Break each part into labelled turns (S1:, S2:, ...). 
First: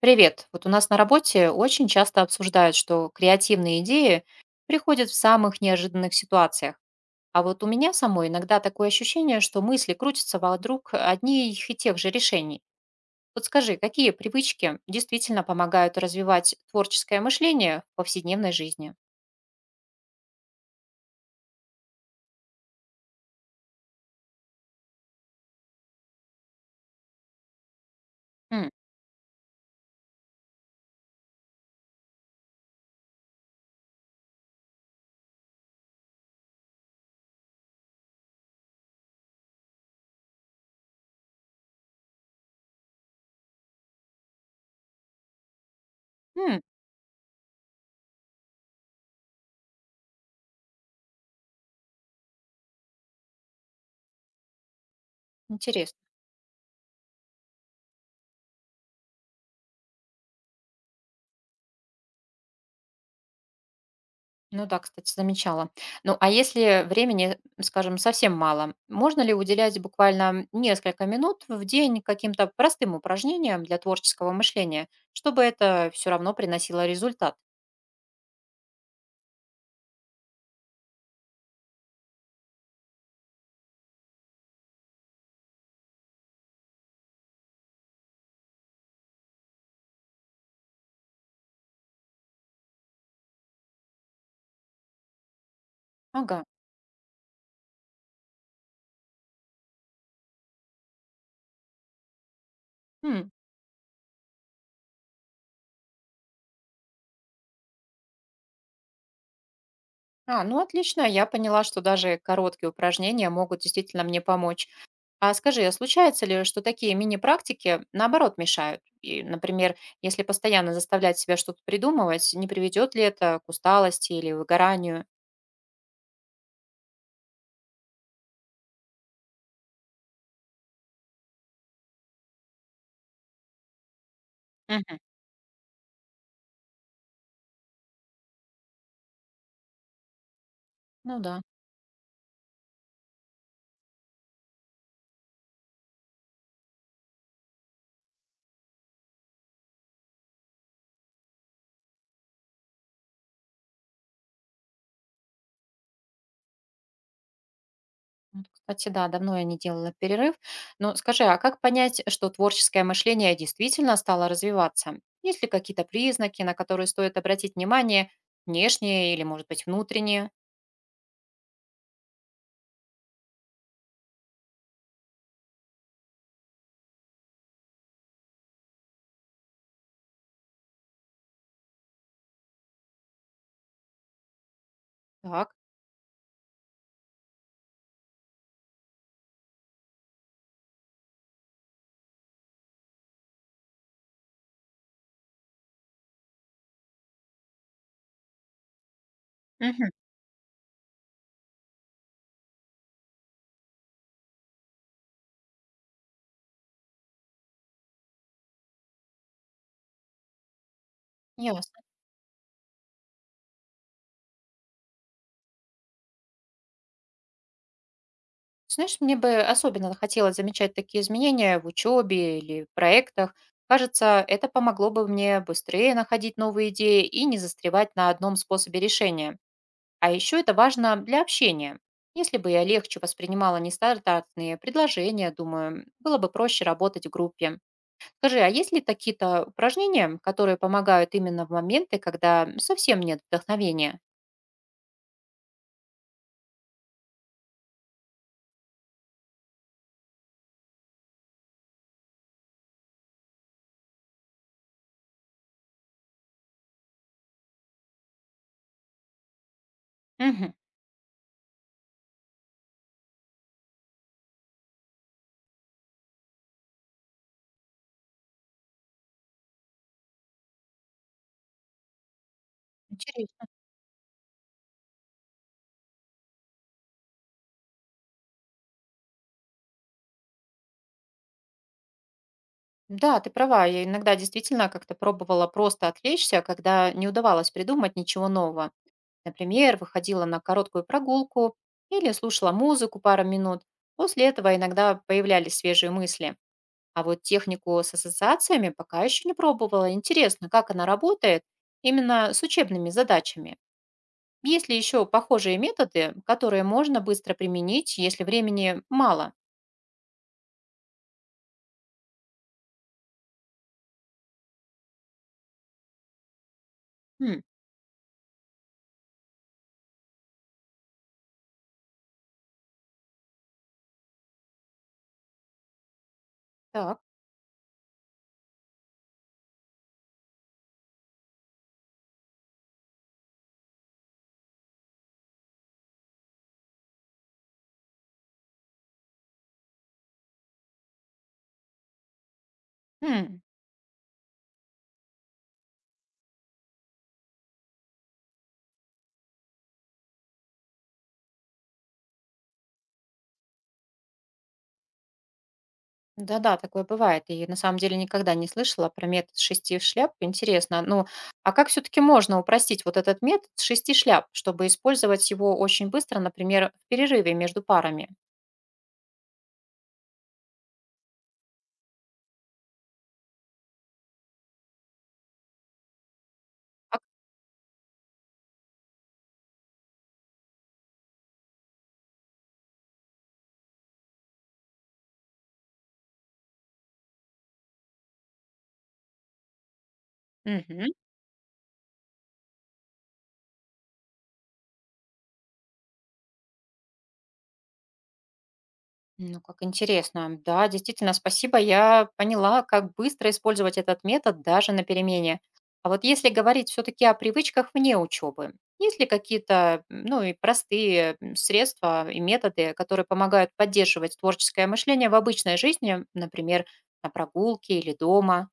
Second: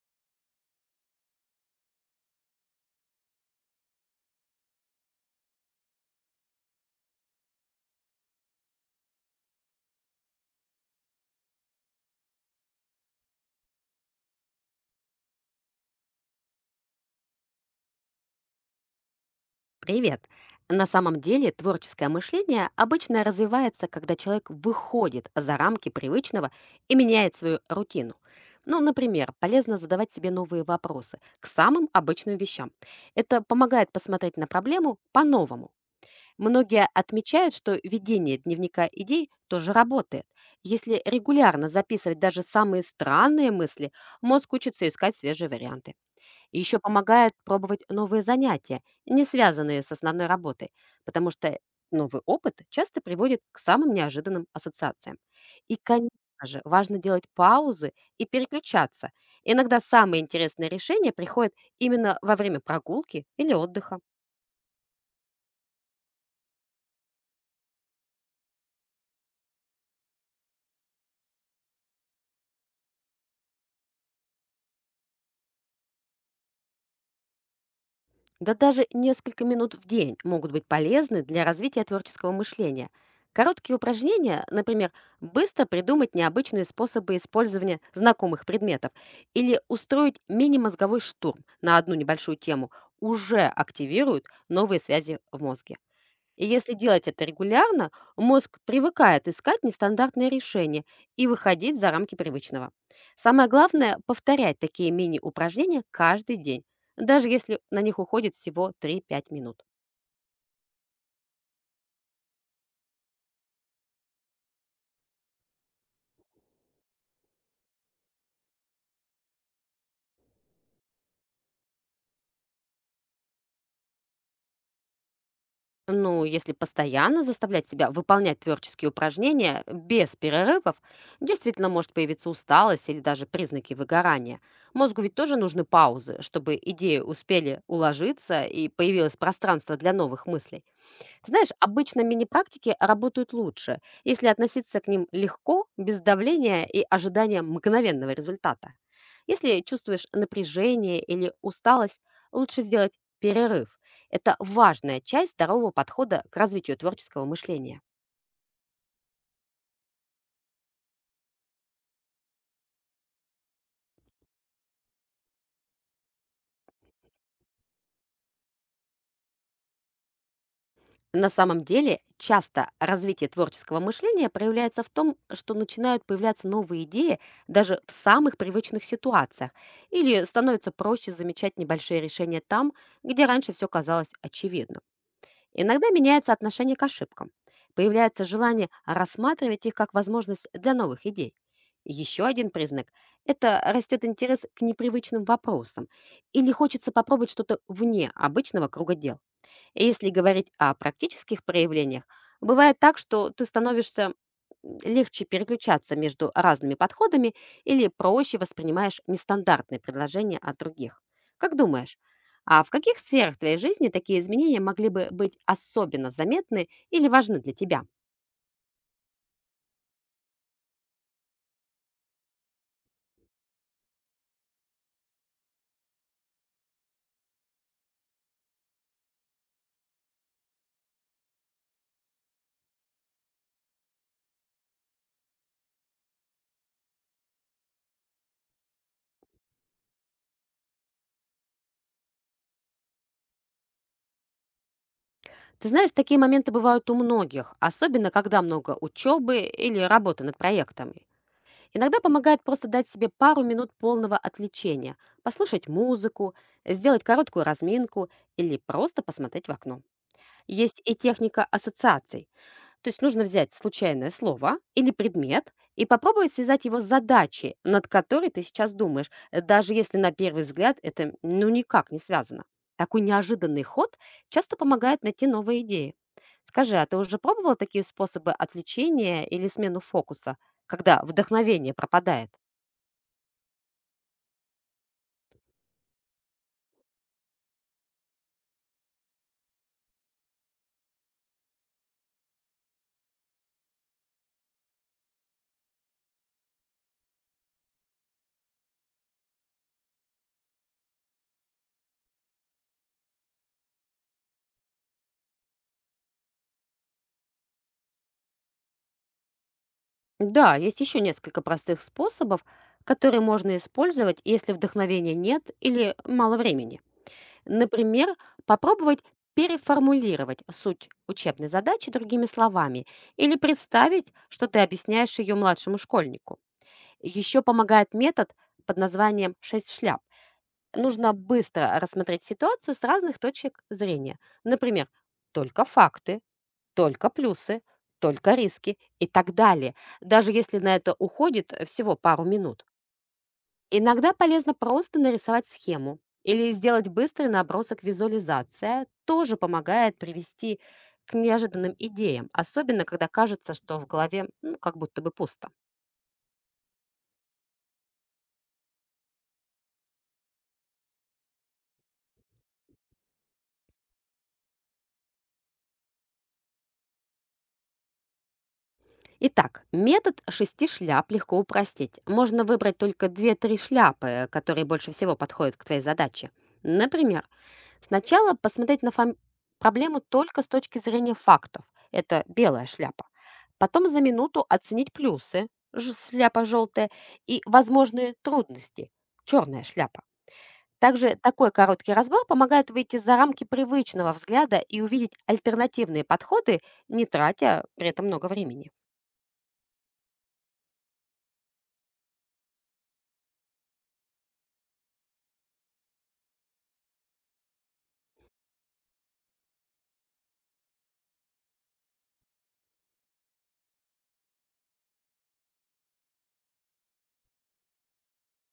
S1: Привет. Вот у нас на работе очень часто обсуждают, что креативные идеи приходят в самых неожиданных ситуациях. А вот у меня самой иногда такое ощущение, что мысли крутятся вокруг одних и тех же решений. Вот скажи, какие привычки действительно помогают развивать творческое мышление в повседневной жизни?
S2: Привет! На самом деле творческое мышление обычно развивается, когда человек выходит за рамки привычного и меняет свою рутину.
S1: М,
S2: Ну, например, полезно задавать себе новые вопросы к самым обычным вещам. Это помогает посмотреть на проблему по-новому. Многие отмечают, что ведение дневника идей тоже работает. Если регулярно записывать даже самые странные мысли, мозг учится искать свежие варианты. И
S1: м,
S2: еще помогает пробовать новые занятия, не связанные с основной работой, потому что новый опыт часто приводит к самым неожиданным ассоциациям. И,
S1: интересно.
S2: конечно же, важно делать паузы и переключаться. Иногда самые интересные решения приходят именно во время прогулки или отдыха.
S1: Ну да, кстати, замечала. Ну, а если времени, скажем, совсем мало, можно ли уделять буквально несколько минут в день каким-то простым упражнениям для творческого мышления, чтобы это все равно приносило результат?
S2: Да даже несколько минут в день могут быть полезны для развития творческого мышления. Короткие упражнения, например, быстро придумать необычные способы использования знакомых предметов или устроить мини-мозговой штурм на одну небольшую тему, уже активируют новые связи в мозге.
S1: Ага.
S2: И если делать это регулярно, мозг привыкает искать нестандартные решения и выходить за рамки привычного.
S1: М.
S2: Самое главное — повторять такие мини-упражнения каждый день, даже если на них уходит всего 3–5 минут.
S1: А, ну отлично, я поняла, что даже короткие упражнения могут действительно мне помочь. А скажи, а случается ли, что такие мини-практики наоборот мешают? И, например, если постоянно заставлять себя что-то придумывать, не приведет ли это к усталости или выгоранию?
S2: Ну, если постоянно заставлять себя выполнять творческие упражнения без перерывов, действительно может появиться усталость или даже признаки выгорания.
S1: Мгм.
S2: Мозгу ведь тоже нужны паузы, чтобы идеи успели уложиться и появилось пространство для новых мыслей.
S1: Ну
S2: Ты
S1: да.
S2: знаешь, обычно мини-практики работают лучше, если относиться к ним легко, без давления и ожидания мгновенного результата. Если чувствуешь напряжение или усталость, лучше сделать перерыв. Это важная часть здорового подхода к развитию творческого мышления.
S1: Вот, кстати, да, давно я не делала перерыв. Но скажи, а как понять, что творческое мышление действительно стало развиваться? Есть ли какие-то признаки, на которые стоит обратить внимание, внешние или, может быть, внутренние?
S2: На самом деле, часто развитие творческого мышления проявляется в том, что начинают появляться новые идеи даже в самых привычных ситуациях, или становится проще замечать небольшие решения там, где раньше все казалось очевидным.
S1: Так,
S2: Иногда меняется отношение к ошибкам, появляется желание рассматривать их как возможность для новых идей. Еще один признак — это растет интерес к непривычным вопросам, или хочется попробовать что-то вне обычного круга дел. И
S1: мгм,
S2: если говорить о практических проявлениях, бывает так, что ты становишься легче переключаться между разными подходами или проще воспринимаешь нестандартные предложения от других. Как
S1: ясно.
S2: думаешь, а в каких сферах твоей жизни такие изменения могли бы быть особенно заметны или важны для тебя?
S1: Знаешь, мне бы особенно хотелось замечать такие изменения в учебе или в проектах. Кажется, это помогло бы мне быстрее находить новые идеи и не застревать на одном способе решения. А еще это важно для общения. Если бы я легче воспринимала нестандартные предложения, думаю, было бы проще работать в группе. Скажи, а есть ли какие-то упражнения, которые помогают именно в моменты, когда совсем нет вдохновения?
S2: Ты знаешь, такие моменты бывают у многих, особенно когда много учебы или работы над проектами. Иногда помогает просто дать себе пару минут полного отвлечения, послушать музыку, сделать короткую разминку или просто посмотреть в окно.
S1: Мгм.
S2: Есть и техника ассоциаций. То есть нужно взять случайное слово или предмет и попробовать связать его с задачей, над которой ты сейчас думаешь, даже если на первый взгляд это ну никак не связано. Такой
S1: Интересно.
S2: неожиданный ход часто помогает найти новые идеи. Скажи, а ты уже пробовала такие способы отвлечения или смену фокуса, когда вдохновение пропадает?
S1: Да, ты права. Я иногда действительно как-то пробовала просто отвлечься, когда не удавалось придумать ничего нового. Например, выходила на короткую прогулку или слушала музыку пару минут. После этого иногда появлялись свежие мысли. А вот технику с ассоциациями пока еще не пробовала. Интересно, как она работает именно с учебными задачами. Есть ли еще похожие методы, которые можно быстро применить, если времени мало?
S2: Да, есть еще несколько простых способов, которые можно использовать, если вдохновения нет или мало времени.
S1: Хм,
S2: Например, попробовать переформулировать суть учебной задачи другими словами или представить, что ты объясняешь ее младшему школьнику.
S1: так.
S2: Еще помогает метод под названием «6 шляп». Нужно быстро рассмотреть ситуацию с разных точек зрения. Например, только факты, только плюсы, только риски и так далее, даже если на это уходит всего пару минут.
S1: М,
S2: Иногда полезно просто нарисовать схему или сделать быстрый набросок визуализация, тоже помогает привести к неожиданным идеям, особенно когда кажется, что в голове ну, как будто бы пусто.
S1: Да-да, такое бывает. И на самом деле никогда не слышала про метод шести шляп. Интересно. Ну, а как все-таки можно упростить вот этот метод шести шляп, чтобы использовать его очень быстро, например, в перерыве между парами?
S2: Итак, метод 6 шляп легко упростить. Можно выбрать только 2–3 шляпы, которые больше всего подходят к твоей задаче.
S1: Так?
S2: Например, сначала посмотреть на проблему только с точки зрения фактов. Это белая шляпа. Потом за минуту оценить плюсы, шляпа желтая, и возможные трудности, черная шляпа.
S1: Мгм.
S2: Также такой короткий разбор помогает выйти за рамки привычного взгляда и увидеть альтернативные подходы, не тратя при этом много времени.
S1: Ну, как интересно. Да, действительно, спасибо. Я поняла, как быстро использовать этот метод даже на перемене. А вот если говорить все-таки о привычках вне учебы, есть ли какие-то, ну, и простые средства и методы, которые помогают поддерживать творческое мышление в обычной жизни, например, на прогулке или дома?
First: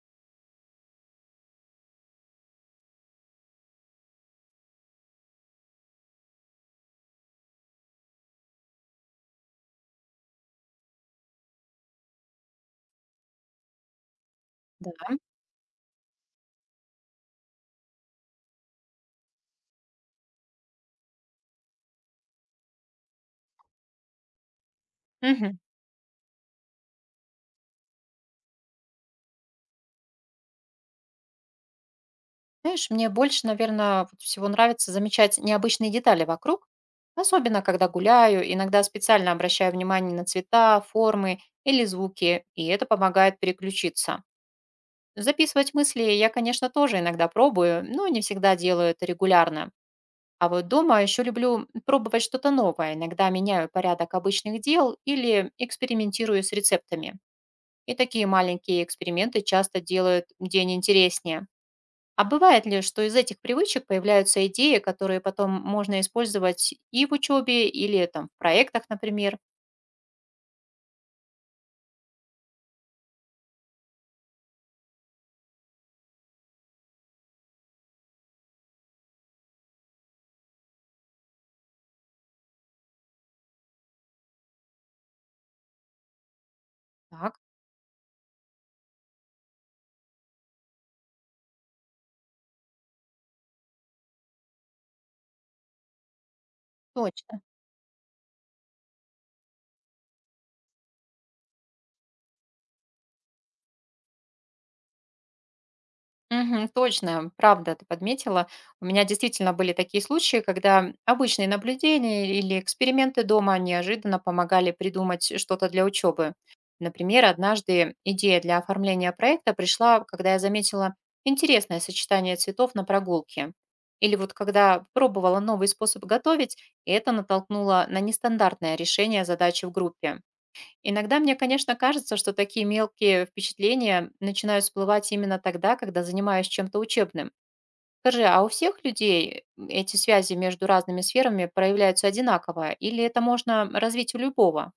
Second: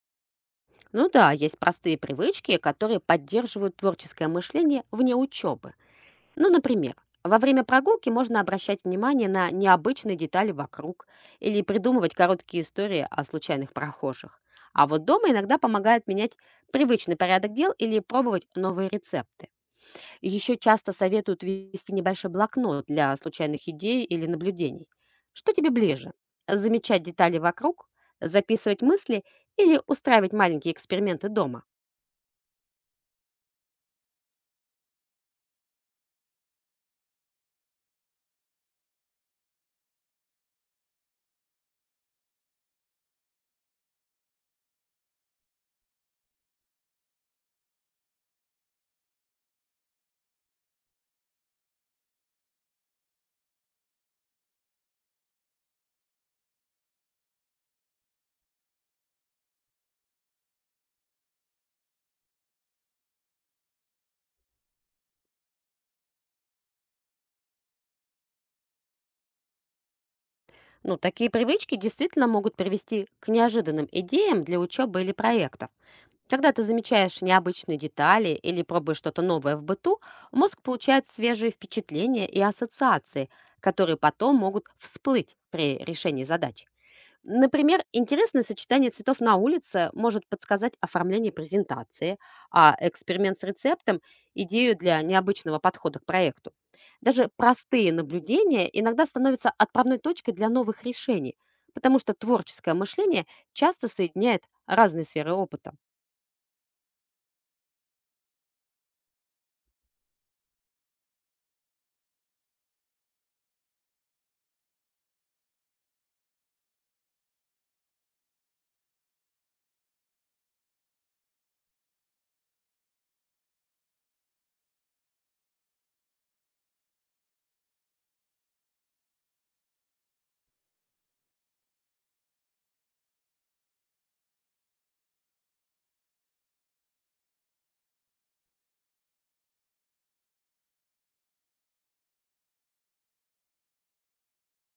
S2: Ну да, есть простые привычки, которые поддерживают творческое мышление вне учебы. Ну, например, во время прогулки можно обращать внимание на необычные детали вокруг или придумывать короткие истории о случайных прохожих. А
S1: Да.
S2: вот дома иногда помогает менять привычный порядок дел или пробовать новые рецепты. Еще часто советуют вести небольшой блокнот для случайных идей или наблюдений. Что
S1: Мгм.
S2: тебе ближе? Замечать детали вокруг, записывать мысли или устраивать маленькие эксперименты дома?
S1: Знаешь, мне больше, наверное, всего нравится замечать необычные детали вокруг, особенно когда гуляю, иногда специально обращаю внимание на цвета, формы или звуки, и это помогает переключиться. Записывать мысли я, конечно, тоже иногда пробую, но не всегда делаю это регулярно. А вот дома еще люблю пробовать что-то новое, иногда меняю порядок обычных дел или экспериментирую с рецептами. И такие маленькие эксперименты часто делают день интереснее. А бывает ли, что из этих привычек появляются идеи, которые потом можно использовать и в учебе, или там в проектах, например?
S2: Ну, такие привычки действительно могут привести к неожиданным идеям для учебы или проектов. Когда ты замечаешь необычные детали или пробуешь что-то новое в быту, мозг получает свежие впечатления и ассоциации, которые потом могут всплыть при решении задач.
S1: Так,
S2: Например, интересное сочетание цветов на улице может подсказать оформление презентации, а эксперимент с рецептом — идею для необычного подхода к проекту. Даже
S1: точно.
S2: простые наблюдения иногда становятся отправной точкой для новых решений, потому что творческое мышление часто соединяет разные сферы опыта.
S1: Мгм. Точно, правда, ты подметила. У меня действительно были такие случаи, когда обычные наблюдения или эксперименты дома неожиданно помогали придумать что-то для учебы. Например, однажды идея для оформления проекта пришла, когда я заметила интересное сочетание цветов на прогулке. Или вот когда пробовала новый способ готовить, и это натолкнуло на нестандартное решение задачи в группе. Иногда мне, конечно, кажется, что такие мелкие впечатления начинают всплывать именно тогда, когда занимаюсь чем-то учебным. Скажи, а у всех людей эти связи между разными сферами проявляются одинаково, или это можно развить у любого?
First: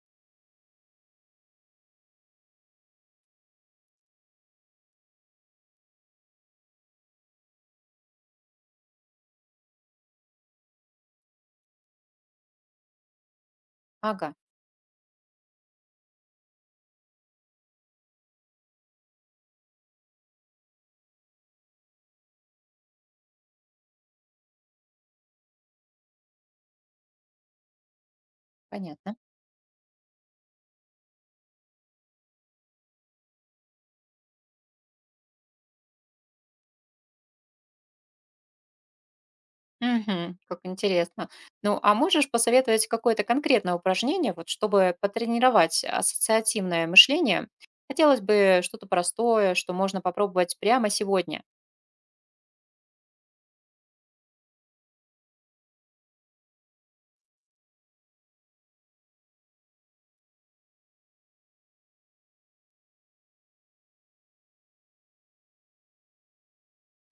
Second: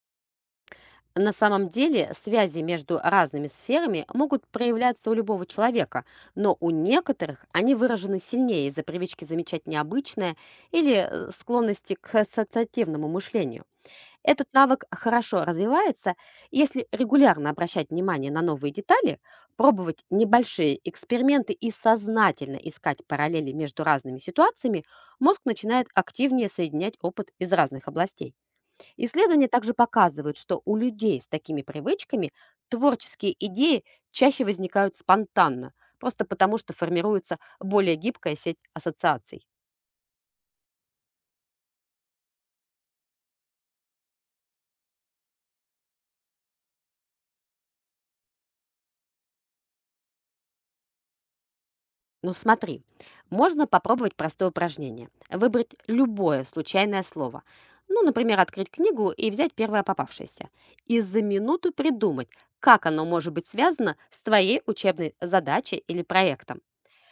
S2: На самом деле связи между разными сферами могут проявляться у любого человека, но у некоторых они выражены сильнее из-за привычки замечать необычное или склонности к ассоциативному мышлению.
S1: Ага,
S2: Этот навык хорошо развивается, если регулярно обращать внимание на новые детали, пробовать небольшие эксперименты и сознательно искать параллели между разными ситуациями, мозг начинает активнее соединять опыт из разных областей.
S1: понятно.
S2: Исследования также показывают, что у людей с такими привычками творческие идеи чаще возникают спонтанно, просто потому что формируется более гибкая сеть ассоциаций.
S1: Угу, как интересно. Ну, а можешь посоветовать какое-то конкретное упражнение, вот, чтобы потренировать ассоциативное мышление? Хотелось бы что-то простое, что можно попробовать прямо сегодня.
S2: Ну смотри, можно попробовать простое упражнение. Выбрать любое случайное слово. Ну, например, открыть книгу и взять первое попавшееся. И за минуту придумать, как оно может быть связано с твоей учебной задачей или проектом.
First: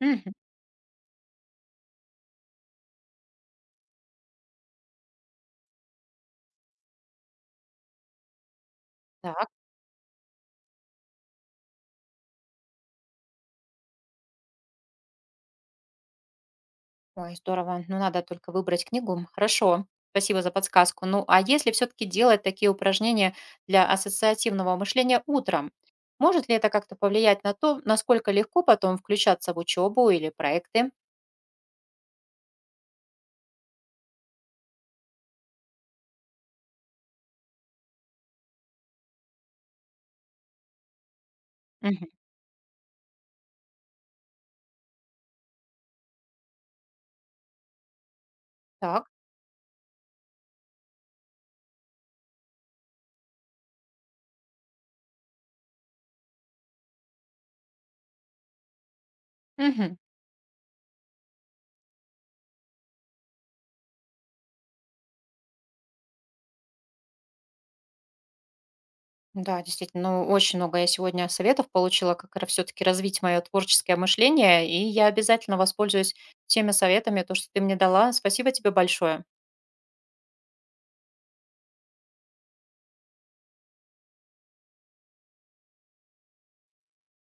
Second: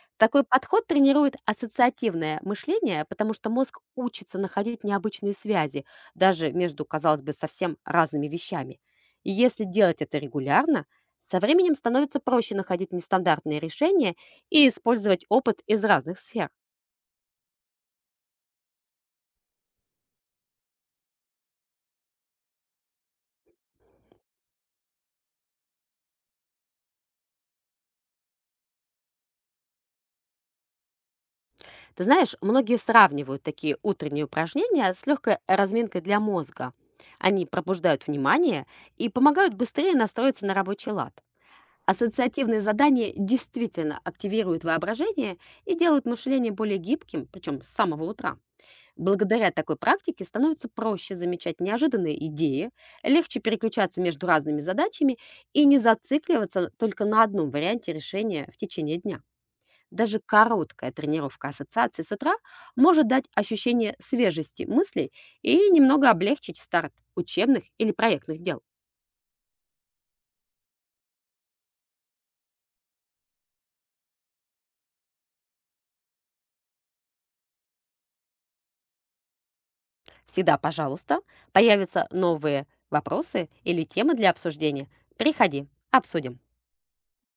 S1: Угу.
S2: Такой подход тренирует ассоциативное мышление, потому что мозг учится находить необычные связи, даже между, казалось бы, совсем разными вещами. И
S1: Так.
S2: если делать это регулярно, со временем становится проще находить нестандартные решения и использовать опыт из разных сфер.
S1: Ой, здорово. Ну, надо только выбрать книгу. Хорошо. Спасибо за подсказку. Ну, а если все-таки делать такие упражнения для ассоциативного мышления утром, может ли это как-то повлиять на то, насколько легко потом включаться в учебу или проекты?
S2: Ты знаешь, многие сравнивают такие утренние упражнения с легкой разминкой для мозга. Они пробуждают внимание и помогают быстрее настроиться на рабочий лад.
S1: Мгм.
S2: Ассоциативные задания действительно активируют воображение и делают мышление более гибким, причем с самого утра.
S1: Так.
S2: Благодаря такой практике становится проще замечать неожиданные идеи, легче переключаться между разными задачами и не зацикливаться только на одном варианте решения в течение дня.
S1: Мгм.
S2: Даже короткая тренировка ассоциации с утра может дать ощущение свежести мыслей и немного облегчить старт учебных или проектных дел.
S1: Да, действительно, ну, очень много я сегодня советов получила, как все-таки развить мое творческое мышление, и я обязательно воспользуюсь теми советами, то, что ты мне дала. Спасибо тебе большое.
S2: Всегда, пожалуйста, появятся новые вопросы или темы для обсуждения. Приходи, обсудим.